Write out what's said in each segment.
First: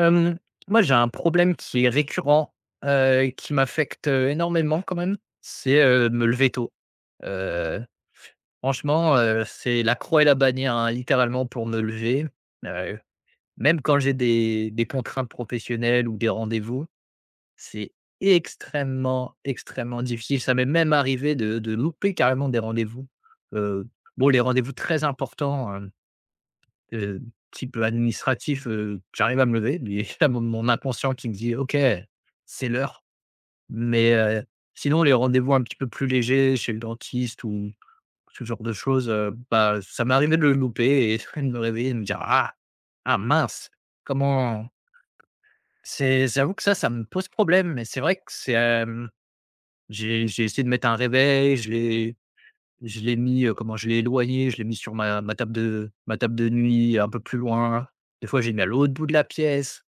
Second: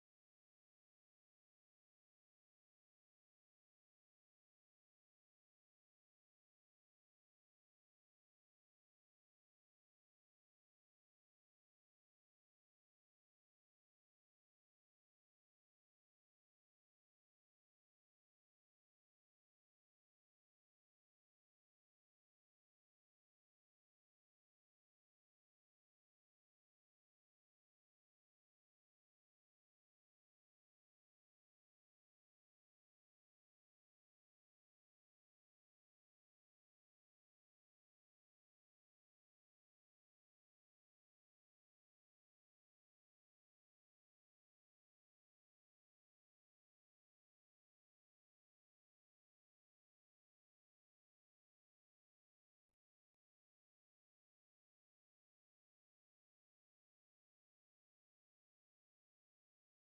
Hem, moi, j'ai un problème qui est récurrent, heu, qui m'affecte énormément quand même, c'est, heu, me lever tôt, heu, franchement, heu, c'est la croix et la bannière, hein, littéralement pour me lever, heu, même quand j'ai des des contraintes professionnelles ou des rendez-vous, c'est extrêmement, extrêmement difficile, ça m'est même arrivé de de louper carrément des rendez-vous, heu, bon les rendez-vous très importants, hem, heu, type, heu, administratif, heu, j'arrive à me lever. Mais il y a mon mon inconscient qui me dit: «OK, c'est l'heure». Mais, heu, sinon, les rendez-vous un petit peu plus légers, chez le dentiste ou ou ce genre de choses, heu, bah, ça m'est arrivé de le louper et de me réveiller de me dire: «Ah, ah mince!», comment c'est j'avoue que ça, ça me pose problème mais c'est vrai que c'est, hem, j'ai j'ai essayé de mettre un réveil je l'ai je l'ai mis, heu, comment je l'ai éloigné. Je l'ai mis sur ma ma table de ma table de nuit, un peu plus loin. Des fois, j'ai mis à l'autre bout de la pièce,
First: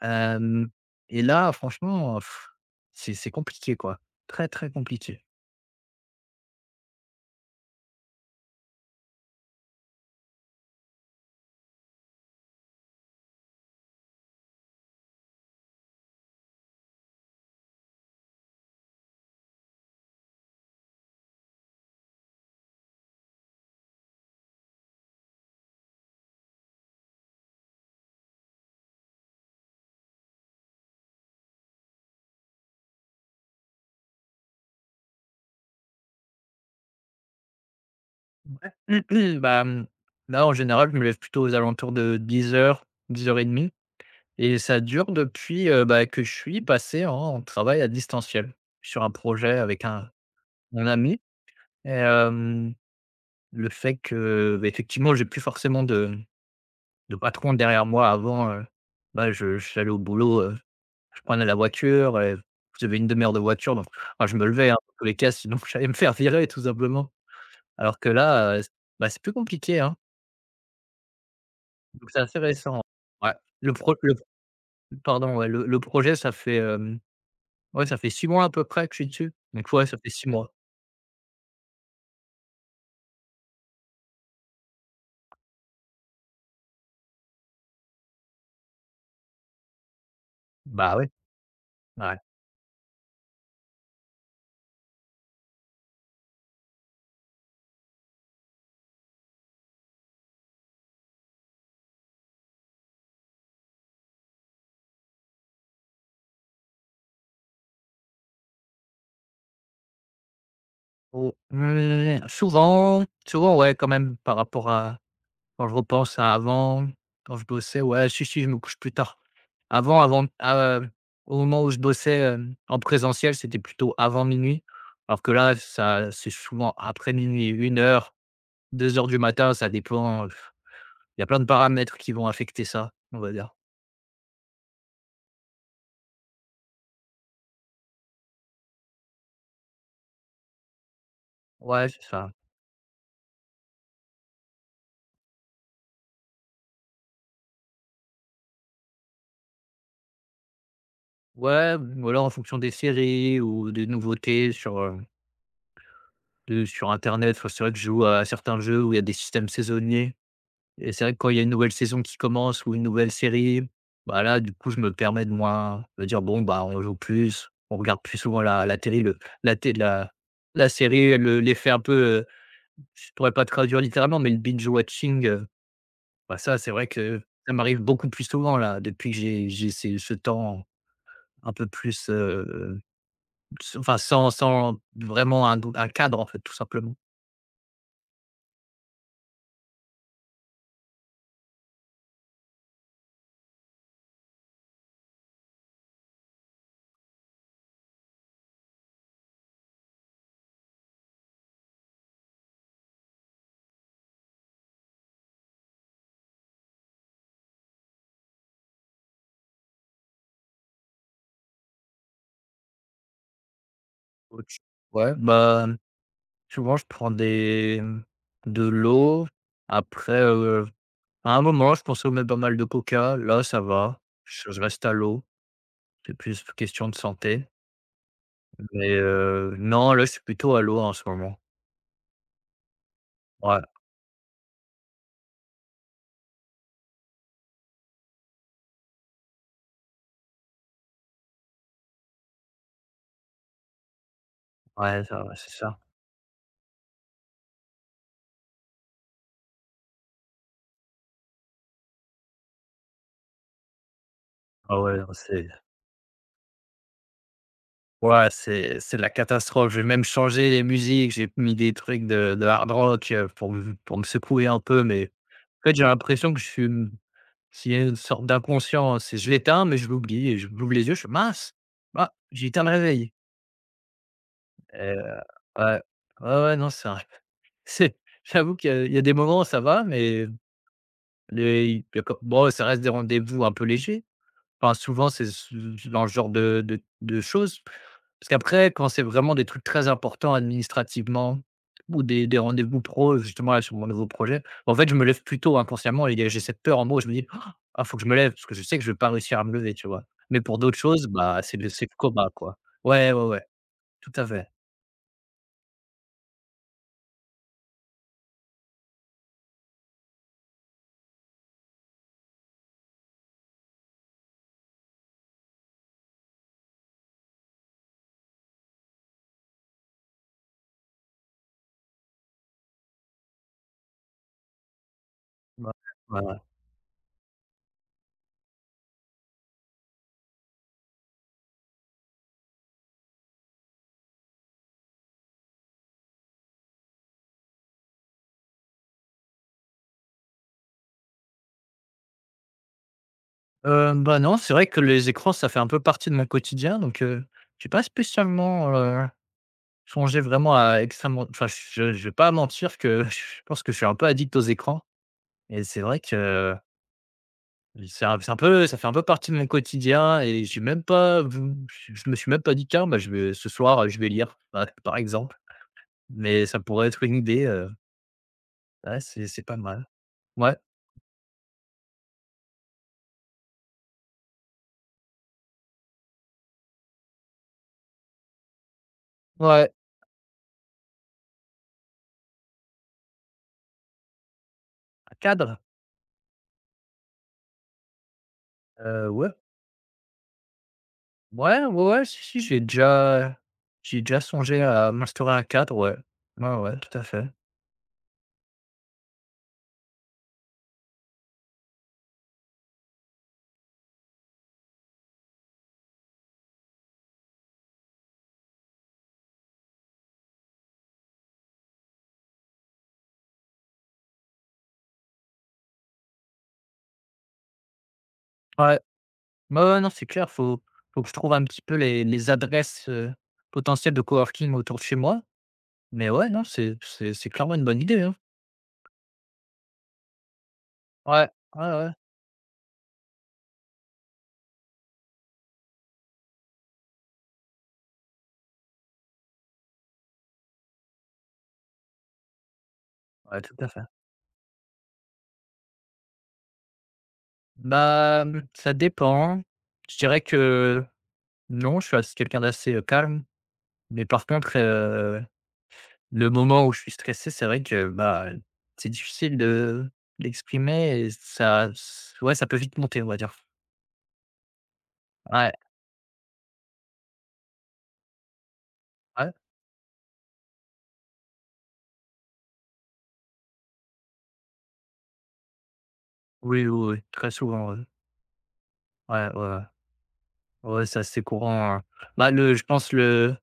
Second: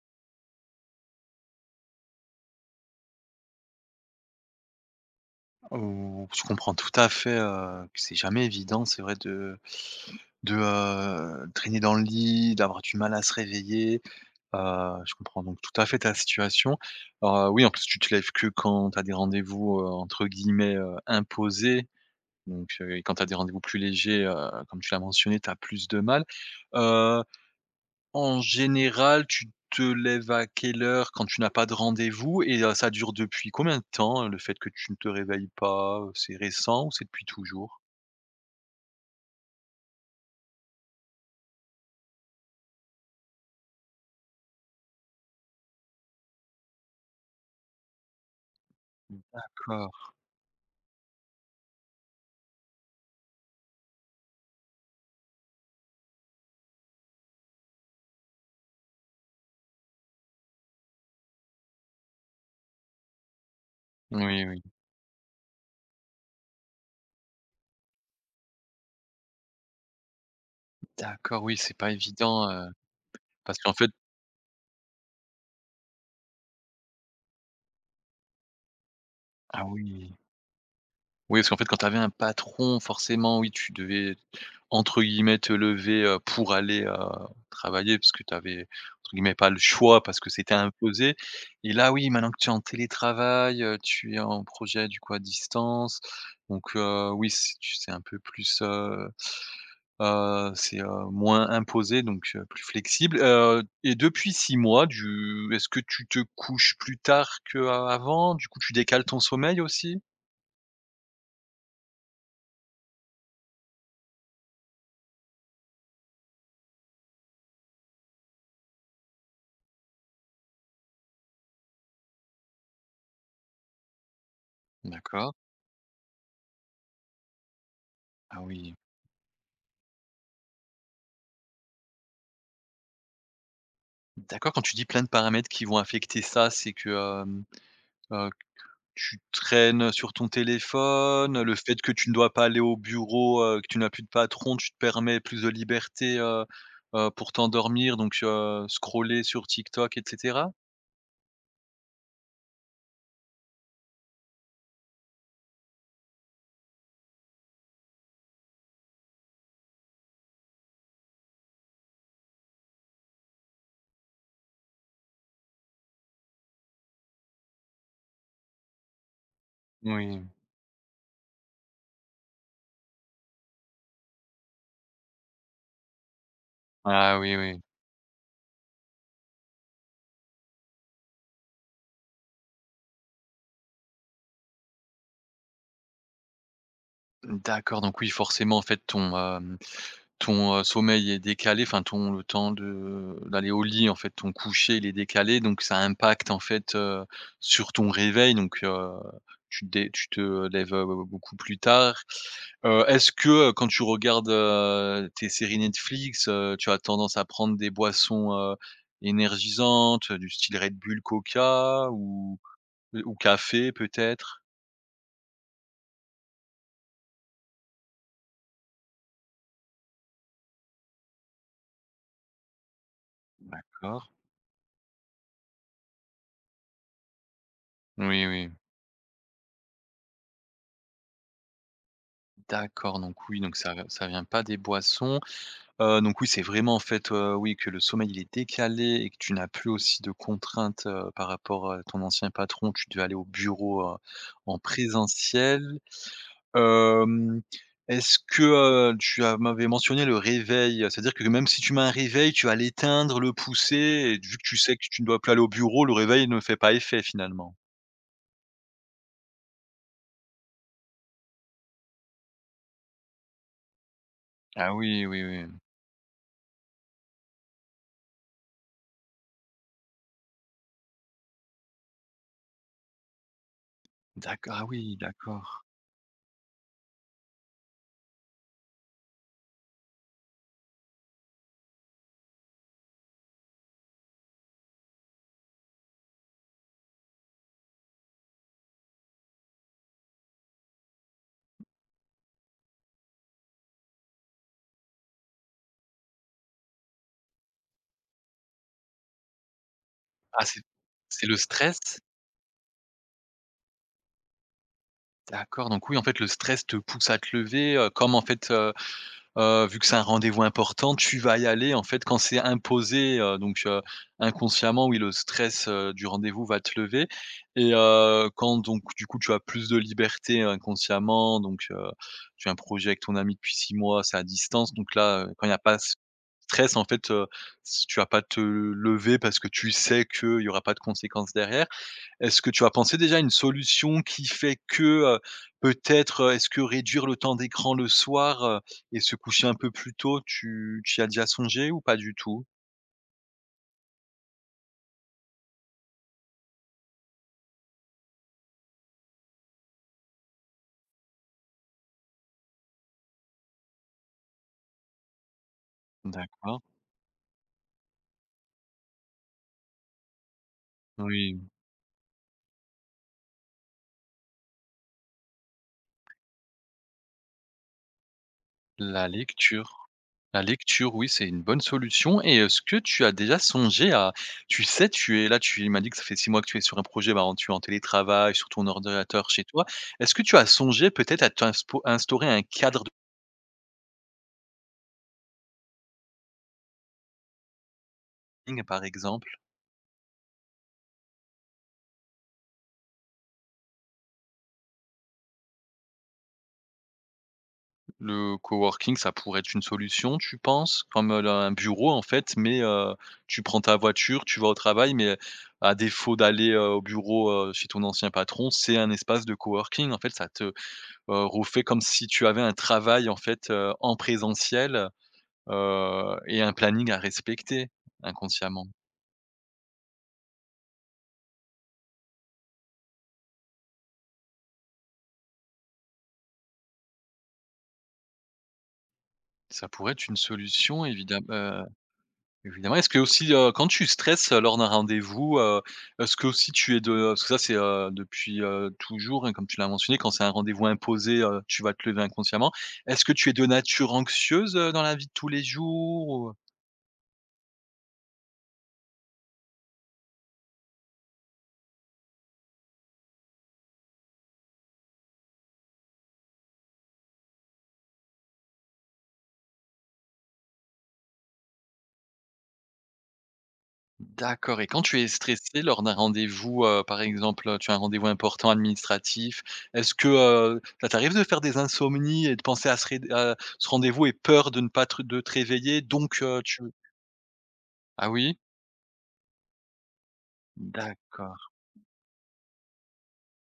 hem, et là, franchement, pff! C'est c'est compliqué quoi, très, très compliqué. Ou je comprends tout à fait, heu, que c'est jamais évident, c'est vrai de de, heu, traîner dans le lit, d'avoir du mal à se réveiller, heu, je comprends donc tout à fait ta situation. Alors, oui, en plus tu te lèves que quand tu as des rendez-vous, heu, entre guillemets, heu, «imposés», donc, heu et quand tu as des rendez-vous plus légers, heu, comme tu l'as mentionné, tu as plus de mal, heuu, en général, tu te lèves à quelle heure quand tu n'as pas de rendez-vous? Et heu, ça dure depuis combien de temps, heu, le fait que tu ne te réveilles pas? Heu, c'est récent ou c'est depuis toujours? Ouais. Bah, mmh, là, en général, je me lève plutôt aux alentours de 10:00-10:30 et ça dure depuis, heu, bah, que je suis passé en travail à distanciel. Sur un Hem, projet avec un d'accord. mon ami et hem, le fait que, ben, effectivement j'ai plus forcément de de patron derrière moi avant, heu, ben je j'allais au boulot, heu, je prenais la voiture et j'avais une 1/2 heure de voiture, donc, enfin je Oui, me oui. levais, hein, dans tous les cas, sinon j'allais me faire virer tout simplement. Alors que là, heu, c ben, c'est plus compliqué, hein. D'accord, oui, c'est pas Donc c'est assez évident, heu, récent. Ouais. parce Le qu'en fait pro le pro pardon, ouais, le le projet ça fait, hem, ouais ça fait 6 mois, à peu près, que je suis dessus. Ah Donc ouais ça fait oui. 6 mois. Oui, parce qu'en fait, quand tu avais un patron, forcément, oui, tu devais, entre guillemets «te lever, heu, pour aller, heu, travailler» parce que tu avais entre guillemets, «pas le choix» parce que c'était Bah ouais. imposé et là, oui, Ouais. maintenant que tu es en télétravail, heu, tu es en projet du coup, à distance, donc, heu, oui, c'est tu c'est un peu plus, heu, heu, c'est, heu, moins imposé, donc, heu, plus flexible, heu et depuis 6 mois, du est-ce que tu te couches plus tard qu'av avant? Du coup tu décales ton sommeil aussi? Au mmh, souvent souvent. Ouais quand même par rapport à quand je repense à avant, quand je bossais. Ouais, si, si, je me couche plus tard. Avant avant, heu, au moment où je bossais, hem, en présentiel, c'était plutôt avant 00:00, alors que D'accord. là ça c'est souvent après minuit-une heure-deux Ah oui. heures du matin, ça dépend, heu, f il y a plein de paramètres qui vont affecter ça, on va dire. D'accord, quand tu dis plein de paramètres qui vont affecter ça, c'est que, hem, heu, qu tu traînes sur ton téléphone, le fait Ouais, que c'est tu ne dois ça. pas aller au bureau, heu, que tu n'as plus de patron, tu te permets plus de liberté, heu, heu, pour t'endormir donc, heu, scroller sur TikTok et cetera? Ouais, mmh, voilà, en fonction des séries ou des nouveautés sur heu heu, sur internet, enfin c'est vrai que je joue à certains jeux où il y a des systèmes saisonniers et c'est vrai que quand il y a une nouvelle saison qui commence ou une nouvelle série, bah, là du coup je me permets de moi de dire: «Bon bah on joue plus, on regarde plus souvent la la télé, le la té la Moui. la série», le l'effet un peu, heu, je pourrais pas traduire littéralement, mais le binge watching, heu, bah, ça c'est vrai Ah que oui, ça oui. m'arrive beaucoup plus souvent là depuis, que j'ai j'ai ces ce temps un peu plus, heu, heu, ce enfin sans sans vraiment un don un cadre en fait, tout simplement. D'accord, donc oui forcément en fait ton, hem, ton, heu, sommeil est décalé, enfin ton temps de d'aller au lit, en fait ton coucher, il est décalé. Donc ça impacte en fait, heu, sur ton réveil donc, heu, tu te dé tu te lèves, heu, beaucoup plus tard. Heu, est-ce que, heu, quand tu regardes, heu, tes séries Netflix, heu, tu as tendance à prendre des boissons, heu, énergisantes du style Red Bull, Coca ou, heu, ou café peut-être? [unintelligible] Ouais bah, mmh souvent je prends des, mmh, de l'eau. Après, heu, à un moment je consommais pas mal de Coca, là ça va, D'accord. je reste à l'eau. C'est plus question de santé. Oui, oui. Mais, heu, non, là c'est plutôt à l'eau en ce moment. D'accord, donc oui, donc Ouais. ça v ça vient pas des boissons. Heu, donc oui, c'est vraiment, en fait, heu, oui, que le sommeil il est décalé et que tu n'as plus aussi de contraintes, heu, par rapport à ton ancien patron, tu devais aller au bureau, heu, en Ouais, ça ouais, c'est ça. présentiel. Hem, est-ce que, heu, tu as m'avais mentionné le réveil, c'est-à-dire que l même si tu mets un réveil, tu vas l'éteindre, le pousser et d vu que tu sais Ah, que ouais, tu ne non, dois plus aller au c'est bureau le réveil ne fait pas effet finalement. Ouais c'est c'est la catastrophe. Je vais même changer les musiques, j'ai mis des trucs de de hard rock pour m pour me secouer un Ah, peu, oui, mais oui, oui. en fait, j'ai l'impression que je suis, hem s'il y a une sorte d'inconscience, je l'éteins, mais je l'oublie, et j'ou j'ouvre les yeux, je fais: «Mince, bah, j'ai éteint le réveil». D'accord, ah Et heu, oui, d'accord. ouais. Ouais, ouais, non c'est un c'est j'avoue qu'il y a il y a des moments ça va, mais les y il y a co bon, ça reste des rendez-vous un peu légers enfin, souvent c'est ce ce dans le genre de de de choses parce qu'après, quand c'est vraiment des trucs très importants, administrativement, ou des des rendez-vous pros, justement là, sur mon nouveau projet, bah, en fait, je me lève plus tôt inconsciemment et il y a j'ai cette peur en moi où je me dis: «Ah, il faut que je me lève!» parce que je sais que je vais pas réussir à me lever, tu vois? Mais Ah pour c'est d'autres choses c'est le bah, c'est le stress? c'est le coma quoi, ouais, ouais, ouais, tout à fait. D'accord, donc oui en fait le stress te pousse à te lever, heu, comme en fait, heu, heu, vu que c'est un rendez-vous important tu vas y aller en fait quand c'est imposé. Heu, donc, heu, inconsciemment oui le stress, heu, du rendez-vous va te lever et heu, quand donc du coup tu as plus de liberté inconsciemment donc, heu, tu as un projet avec ton ami depuis 6 mois, c'est à distance donc là, heu, quand il y a Bah. pas ce s [unintelligible] stress en fait, heu, si tu vas pas te lever parce que tu sais qu'il y aura pas de conséquences derrière. Est-ce que tu as pensé déjà à une solution qui fait que, heu, peut-être, heu, est-ce que réduire le temps d'écran le soir, heu, et se coucher un peu plus tôt, tu tu y as déjà songé ou pas du tout? Hem, bah, non, c'est vrai que les écrans, ça fait un peu partie de mon quotidien, donc, heu, j'ai pas spécialement, heu, songé vraiment à extrêmement, enfin je je vais pas mentir que je pense que je suis un peu addict aux écrans. Et c'est vrai que D'accord. i c'est un c'est un peu ça fait un peu partie de mon quotidien et j'ai même pas Oui. vou je me suis même pas dit: «Tiens, bah, je vais ce soir je vais lire», ouais, par exemple. Mais ça pourrait être une idée, heu ouais, La c'est c'est pas mal, lecture, la ouais. lecture, oui c'est une bonne solution et est-ce que tu as déjà songé à tu sais, tu es là tu m'as dit que ça fait 6 mois que tu es sur un projet, bah, en tu es en télétravail sur ton ordinateur chez toi, Ouais. est-ce que tu as songé peut-être à t'inspo à instaurer un cadre de Un cadre? [unintelligible] par Heu, ouais. exemple? Ouais, ouais, ouais, si, si, j'ai déjà j'ai déjà songé à m'instaurer un cadre, ouais. Ouais, ouais, ouais, tout à fait. Le coworking, ça pourrait être une solution, tu penses? Comme là un bureau, en fait, mais heu, tu prends ta voiture, tu vas au travail, mais heu, à défaut d'aller, heu, au bureau, heu, chez ton ancien patron, c'est un espace de coworking. En fait, ça te, heu, refait comme si tu avais un travail, en fait, heu, en présentiel. Heu, et un planning à respecter, inconsciemment. Ouais. Ouais, ouais, non, c'est clair, il faut il faut que je trouve un petit peu les les adresses, heu, potentielles de coworking autour de chez moi, mais ouais, non, c'est c'est c'est clairement une bonne idée, hein. Ça pourrait être une solution évidem Ouais. heu, Ouais, ouais. évidemment, est-ce qu'aussi, heu, quand tu stresses, heu, lors d'un rendez-vous, heu, est-ce qu'aussi tu es de parce que ça, c'est, heu, depuis, heu, toujours, hein, comme tu l'as mentionné, quand c'est un rendez-vous imposé, heu, tu vas te lever inconsciemment. Est-ce que tu es Ouais, de tout à fait. nature anxieuse, heu, dans la vie de tous les jours ou heu? Ben. Ça dépend, je dirais que non, je suis assez quelqu'un d'assez, heu, calme, mais par contre, heu, le moment où je suis stressé, c'est vrai que, ben, c'est difficile de d'exprimer et ça, ç ouais, ça peut vite monter, on va dire. D'accord, et quand tu es Ouais. stressé lors d'un rendez-vous, heu. Par exemple, heu, tu as un rendez-vous important Ouais. administratif, est-ce que, heu, ça t'arrive de faire des insomnies, et de penser à ce réd heu, à ce rendez-vous, et peur de ne pas te de te réveiller, donc heu, tu Oui, oui, oui. Très souvent, ouais. Ah oui. Ouais, ouais, ouais. Ouais, c'est assez D'accord. courant, hein. Bah, le je pense le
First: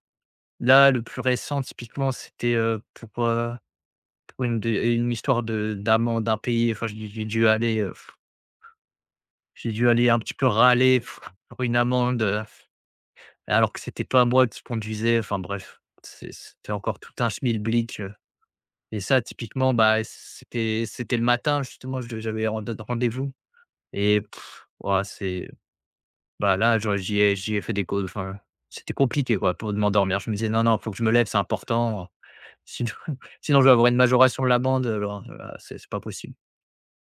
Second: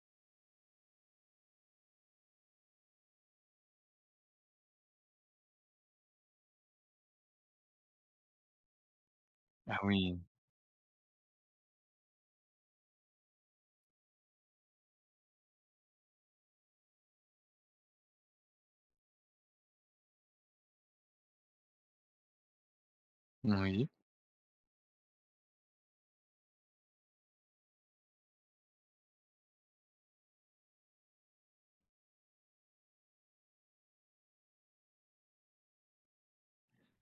là, le plus récent, typiquement, c'était, heu, pour, heu, pour une d une histoire de d'amende impayée. Enfin, j'ai dû j'ai dû aller, heu j'ai Ah dû aller un oui. petit peu râler, pour une amende, heu, alors que c'était pas moi qui conduisais. Enfin bref, c'est c'était encore tout un schmilblick, heu, et ça, typiquement, bah c c'était c'était le matin justement, je j'avais rend rendez-vous Oui. et. Ouah, c'est ben là, j'aurais j'y ai j'y ai fait des cau enfin, c'était compliqué quoi, pour m'endormir. Je me disais: «Non, non faut que je me lève, c'est important, heu. Sinon, sinon je vais avoir une majoration de l'amende, alors, heu, c'est c'est pas possible.»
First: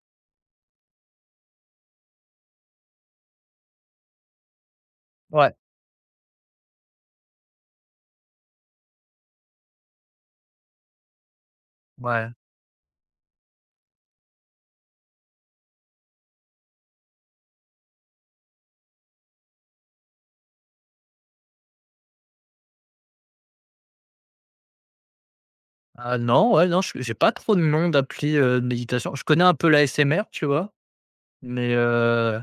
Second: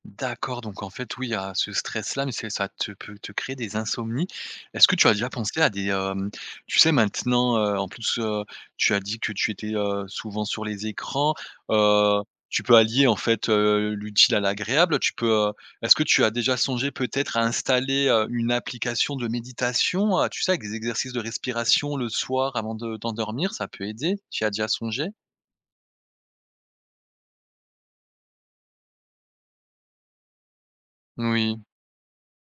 Mmh, d'accord, donc en fait, oui, il y a ce stress-là, mais c'est ça te peut te créer des insomnies. Est-ce que tu as déjà Ouais. pensé à des, hem, tu sais maintenant, heu, en plus, heu, tu as dit que tu étais, heu, souvent sur les écrans, heu, Ouais. tu peux allier en fait, heu, l'utile à l'agréable, tu peux, heu est-ce que tu as déjà songé peut-être à installer, heu, une application de méditation, heu, tu sais avec des exercices de respiration le soir avant de t'endormir, ça peut aider, tu y as déjà songé? Ah, non, ouais, non, je j'ai pas trop de noms d'appli, heu, de méditation. Je connais un peu l'ASMR, tu vois? Moui. Mais, heu,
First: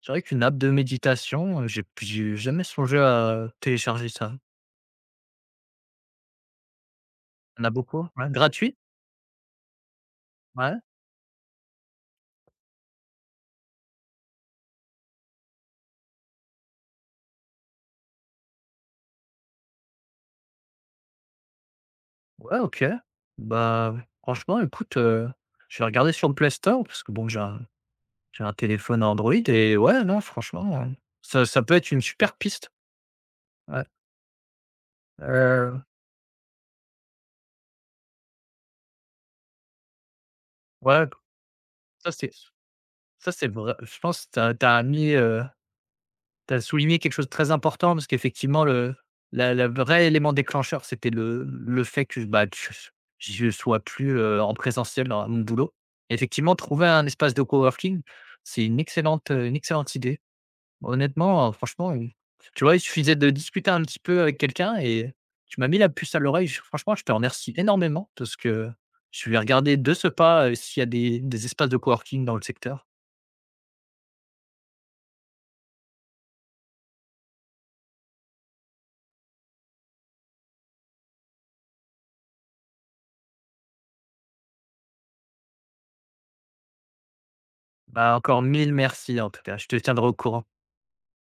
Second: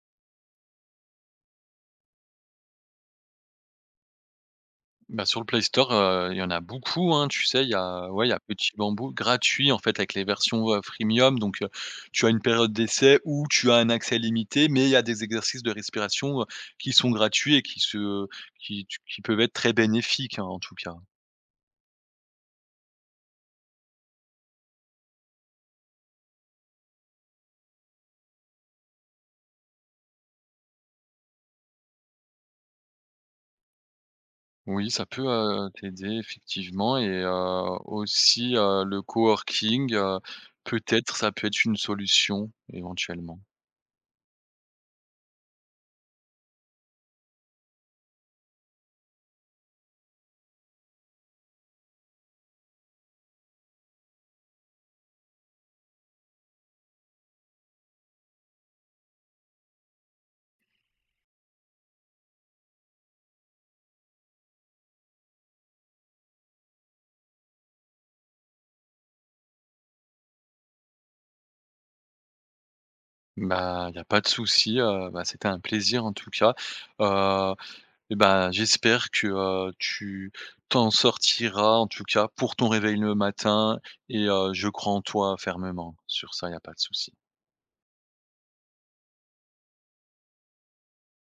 c'est vrai qu'une app de méditation, heu, j'ai p j'ai jamais songé à télécharger ça. Bah, sur le Play Store, heu, il y en a beaucoup, hein, tu En sais, a il y beaucoup, a ouais, ouais, il y a Petit gratuit? BamBou gratuit, en fait avec les versions, Ouais. heu, freemium, donc, heu, tu as une période d'essai ou tu as un accès limité, mais il y a des exercices de respiration, heu, qui sont gratuits et qui se qui tu qui peuvent être très bénéfiques, hein, en tout cas. Ouais, OK. Bah, franchement, écoute, heu, je vais regarder sur le Play Store parce que bon j'ai un j'ai un téléphone Android et ouais non franchement, heu, ça ça peut être une super piste! Ouais. Oui, ça peut, heu, Heu t'aider effectivement et, heu, aussi, heu, le coworking, heu, Ouais, peut-être ça peut être une ça c'est ce solution, ça éventuellement. c'est vrai je pense tu as tu as mis, heu, tu as souligné quelque chose très important parce qu'effectivement le la la vrai élément déclencheur, c'était le le fait que, bah, tu che ch je sois plus, heu, en présentiel dans mon boulot. Effectivement, trouver un espace de coworking c'est une excellente, heu, une excellente idée. Honnêtement, heu, franchement, heu, tu vois il suffisait de discuter un petit peu avec quelqu'un et heu, tu m'as mis la puce à l'oreille. J franchement je te remercie énormément, de ce que je vais regarder de ce pas, heu, s'il y a des des espaces de coworking dans le secteur. Bah, il y a pas de souci, heu, bah, c'était un plaisir en tout cas. Heu, et ben, j'espère que, heu, tu t'en sortiras en tout cas pour ton réveil le matin et heu, je crois en toi fermement. Sur ça, il y a pas de souci. Bah, encore mille mercis en tout cas, je te tiendrai au courant.